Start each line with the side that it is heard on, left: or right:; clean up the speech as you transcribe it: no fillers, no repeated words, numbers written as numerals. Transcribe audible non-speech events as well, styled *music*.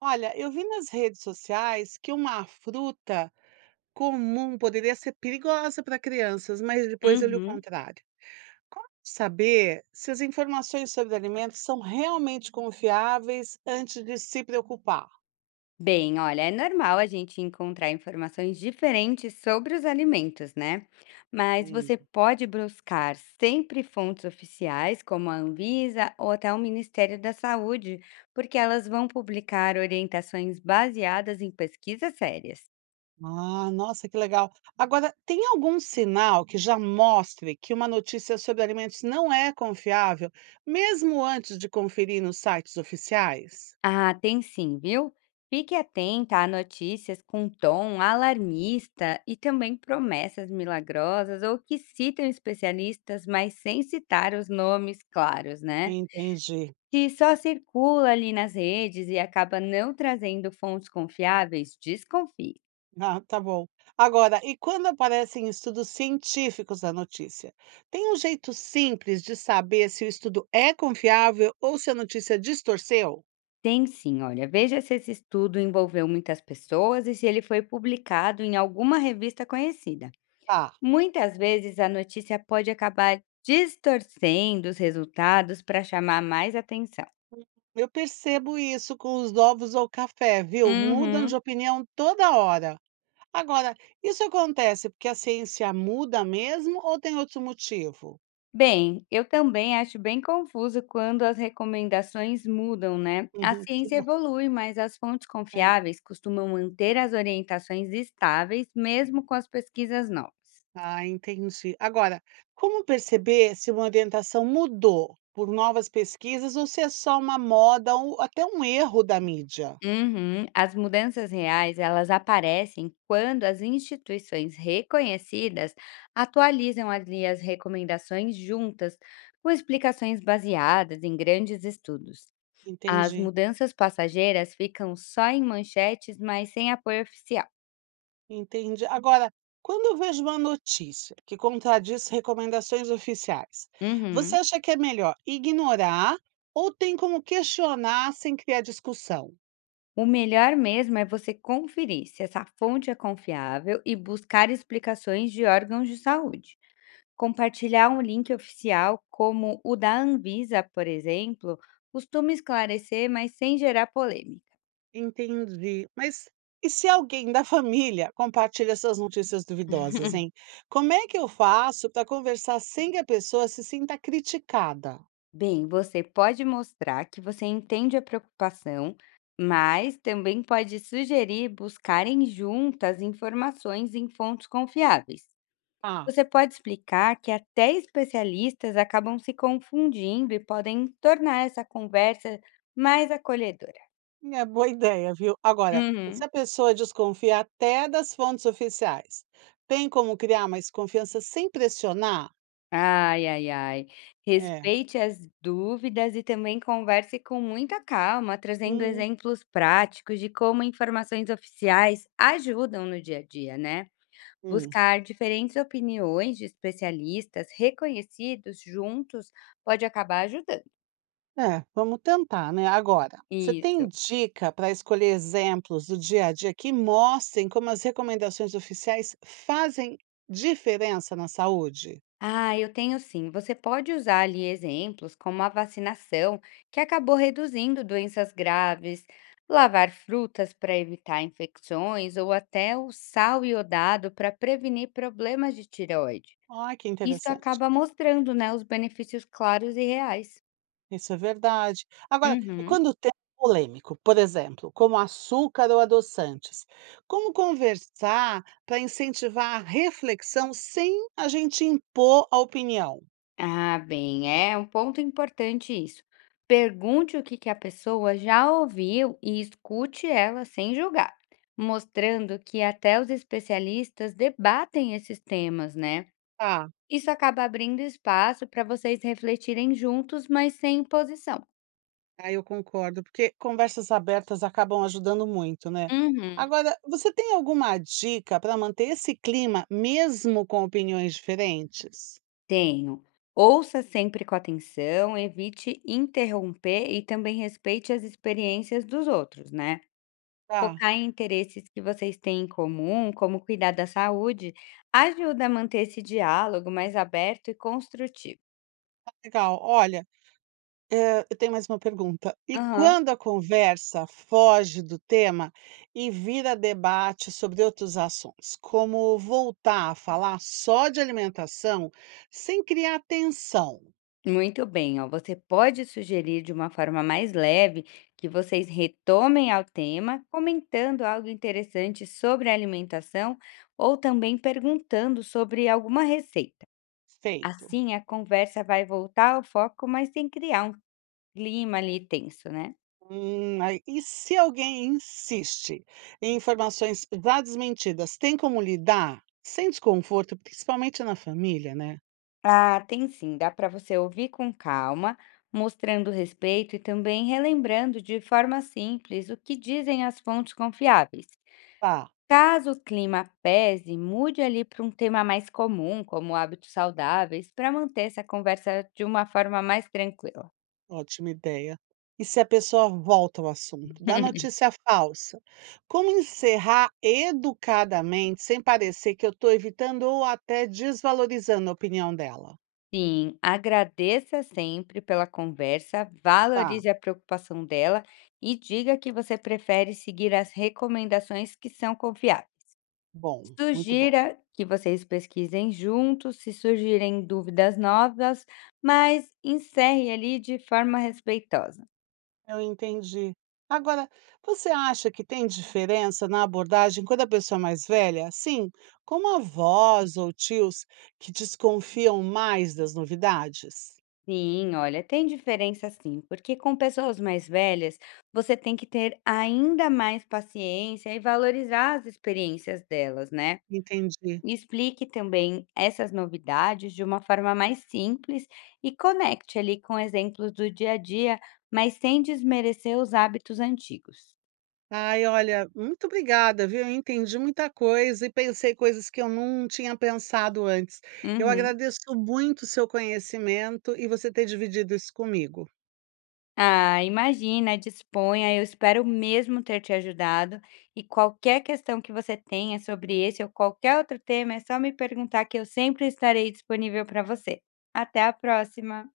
right: Olha, eu vi nas redes sociais que uma fruta comum poderia ser perigosa para crianças, mas depois eu li o
left: Uhum.
right: contrário. Como saber se as informações sobre alimentos são realmente confiáveis antes de se preocupar?
left: Bem, olha, é normal a gente encontrar informações diferentes sobre os alimentos, né? Mas
right: Hum.
left: você pode buscar sempre fontes oficiais, como a Anvisa ou até o Ministério da Saúde, porque elas vão publicar orientações baseadas em pesquisas sérias.
right: Ah, nossa, que legal. Agora, tem algum sinal que já mostre que uma notícia sobre alimentos não é confiável, mesmo antes de conferir nos sites oficiais?
left: Ah, tem sim, viu? Fique atenta a notícias com tom alarmista e também promessas milagrosas ou que citam especialistas, mas sem citar os nomes claros, né?
right: Entendi.
left: Se só circula ali nas redes e acaba não trazendo fontes confiáveis, desconfie.
right: Ah, tá bom. Agora, e quando aparecem estudos científicos na notícia? Tem um jeito simples de saber se o estudo é confiável ou se a notícia distorceu?
left: Tem sim, olha, veja se esse estudo envolveu muitas pessoas e se ele foi publicado em alguma revista conhecida.
right: Tá.
left: Muitas vezes a notícia pode acabar distorcendo os resultados para chamar mais atenção.
right: Eu percebo isso com os ovos ou café, viu? Mudam de
left: Uhum.
right: opinião toda hora. Agora, isso acontece porque a ciência muda mesmo ou tem outro motivo?
left: Bem, eu também acho bem confuso quando as recomendações mudam, né? A
right: Uhum, que
left: ciência
right: bom.
left: evolui, mas as fontes
right: É.
left: confiáveis costumam manter as orientações estáveis, mesmo com as pesquisas novas.
right: Ah, entendi. Agora, como perceber se uma orientação mudou por novas pesquisas ou se é só uma moda ou até um erro da mídia?
left: Uhum. As mudanças reais, elas aparecem quando as instituições reconhecidas atualizam ali as recomendações juntas, com explicações baseadas em grandes estudos. As
right: Entendi,
left: mudanças passageiras ficam só em manchetes, mas sem apoio oficial.
right: entendi. Agora, quando eu vejo uma notícia que contradiz recomendações oficiais, você
left: Uhum.
right: acha que é melhor ignorar ou tem como questionar sem criar discussão?
left: O melhor mesmo é você conferir se essa fonte é confiável e buscar explicações de órgãos de saúde. Compartilhar um link oficial, como o da Anvisa, por exemplo, costuma esclarecer, mas sem gerar polêmica.
right: Entendi. Mas e se alguém da família compartilha essas notícias duvidosas, hein?
left: *laughs*
right: Como é que eu faço para conversar sem que a pessoa se sinta criticada?
left: Bem, você pode mostrar que você entende a preocupação, mas também pode sugerir buscarem juntas informações em fontes confiáveis.
right: Ah,
left: Você pode explicar que até especialistas acabam se confundindo e podem tornar essa conversa mais acolhedora.
right: é boa ideia, viu? Agora, e se
left: Uhum.
right: a pessoa desconfia até das fontes oficiais, tem como criar mais confiança sem pressionar?
left: Ai, ai, ai.
right: É.
left: Respeite as dúvidas e também converse com muita calma, trazendo
right: Hum,
left: exemplos práticos de como informações oficiais ajudam no dia a dia, né?
right: hum.
left: Buscar diferentes opiniões de especialistas reconhecidos juntos pode acabar ajudando.
right: É, vamos tentar, né. Agora, você tem
left: Isso.
right: dica para escolher exemplos do dia a dia que mostrem como as recomendações oficiais fazem diferença na saúde?
left: Ah, eu tenho sim. Você pode usar ali exemplos como a vacinação, que acabou reduzindo doenças graves, lavar frutas para evitar infecções, ou até o sal iodado para prevenir problemas de tireoide.
right: Ai, que
left: Isso
right: interessante.
left: acaba mostrando, né, os benefícios claros e reais.
right: Isso é verdade. Agora, e
left: Uhum.
right: quando o tema é polêmico, por exemplo, como açúcar ou adoçantes, como conversar para incentivar a reflexão sem a gente impor a opinião?
left: Ah, bem, é um ponto importante isso. Pergunte o que a pessoa já ouviu e escute ela sem julgar, mostrando que até os especialistas debatem esses temas, né?
right: Ah,
left: Isso acaba abrindo espaço para vocês refletirem juntos, mas sem imposição.
right: ah, eu concordo, porque conversas abertas acabam ajudando muito, né.
left: Uhum.
right: Agora, você tem alguma dica para manter esse clima mesmo com opiniões diferentes?
left: Tenho. Ouça sempre com atenção, evite interromper e também respeite as experiências dos outros, né?
right: Tá,
left: Focar em interesses que vocês têm em comum, como cuidar da saúde, ajuda a manter esse diálogo mais aberto e construtivo.
right: legal. Olha, eu tenho mais uma pergunta. E
left: Aham.
right: quando a conversa foge do tema e vira debate sobre outros assuntos, como voltar a falar só de alimentação sem criar tensão?
left: Muito bem, ó. Você pode sugerir de uma forma mais leve que vocês retomem ao tema, comentando algo interessante sobre a alimentação ou também perguntando sobre alguma receita.
right: Feito.
left: Assim, a conversa vai voltar ao foco, mas sem criar um clima ali tenso, né?
right: Aí e se alguém insiste em informações já desmentidas, tem como lidar? Sem desconforto, principalmente na família, né.
left: Ah, tem sim, dá para você ouvir com calma, mostrando respeito e também relembrando de forma simples o que dizem as fontes confiáveis.
right: Tá,
left: Caso o clima pese, mude ali para um tema mais comum, como hábitos saudáveis, para manter essa conversa de uma forma mais tranquila.
right: ótima ideia. E se a pessoa volta ao assunto da
left: *laughs*
right: notícia falsa? Como encerrar educadamente, sem parecer que eu estou evitando ou até desvalorizando a opinião dela?
left: Sim, agradeça sempre pela conversa,
right: Tá,
left: valorize a preocupação dela e diga que você prefere seguir as recomendações que são confiáveis.
right: bom, muito bom.
left: Sugira que vocês pesquisem juntos, se surgirem dúvidas novas, mas encerre ali de forma respeitosa.
right: Eu entendi. Agora, você acha que tem diferença na abordagem quando a pessoa é mais velha? Sim, como avós ou tios que desconfiam mais das novidades?
left: Sim, olha, tem diferença sim, porque com pessoas mais velhas você tem que ter ainda mais paciência e valorizar as experiências delas, né?
right: Entendi.
left: E explique também essas novidades de uma forma mais simples e conecte ali com exemplos do dia a dia, mas sem desmerecer os hábitos antigos.
right: Ai, olha, muito obrigada, viu? Eu entendi muita coisa e pensei coisas que eu não tinha pensado antes. Eu
left: Uhum.
right: agradeço muito o seu conhecimento e você ter dividido isso comigo.
left: Ah, imagina, disponha. Eu espero mesmo ter te ajudado. E qualquer questão que você tenha sobre esse ou qualquer outro tema, é só me perguntar que eu sempre estarei disponível para você. Até a próxima!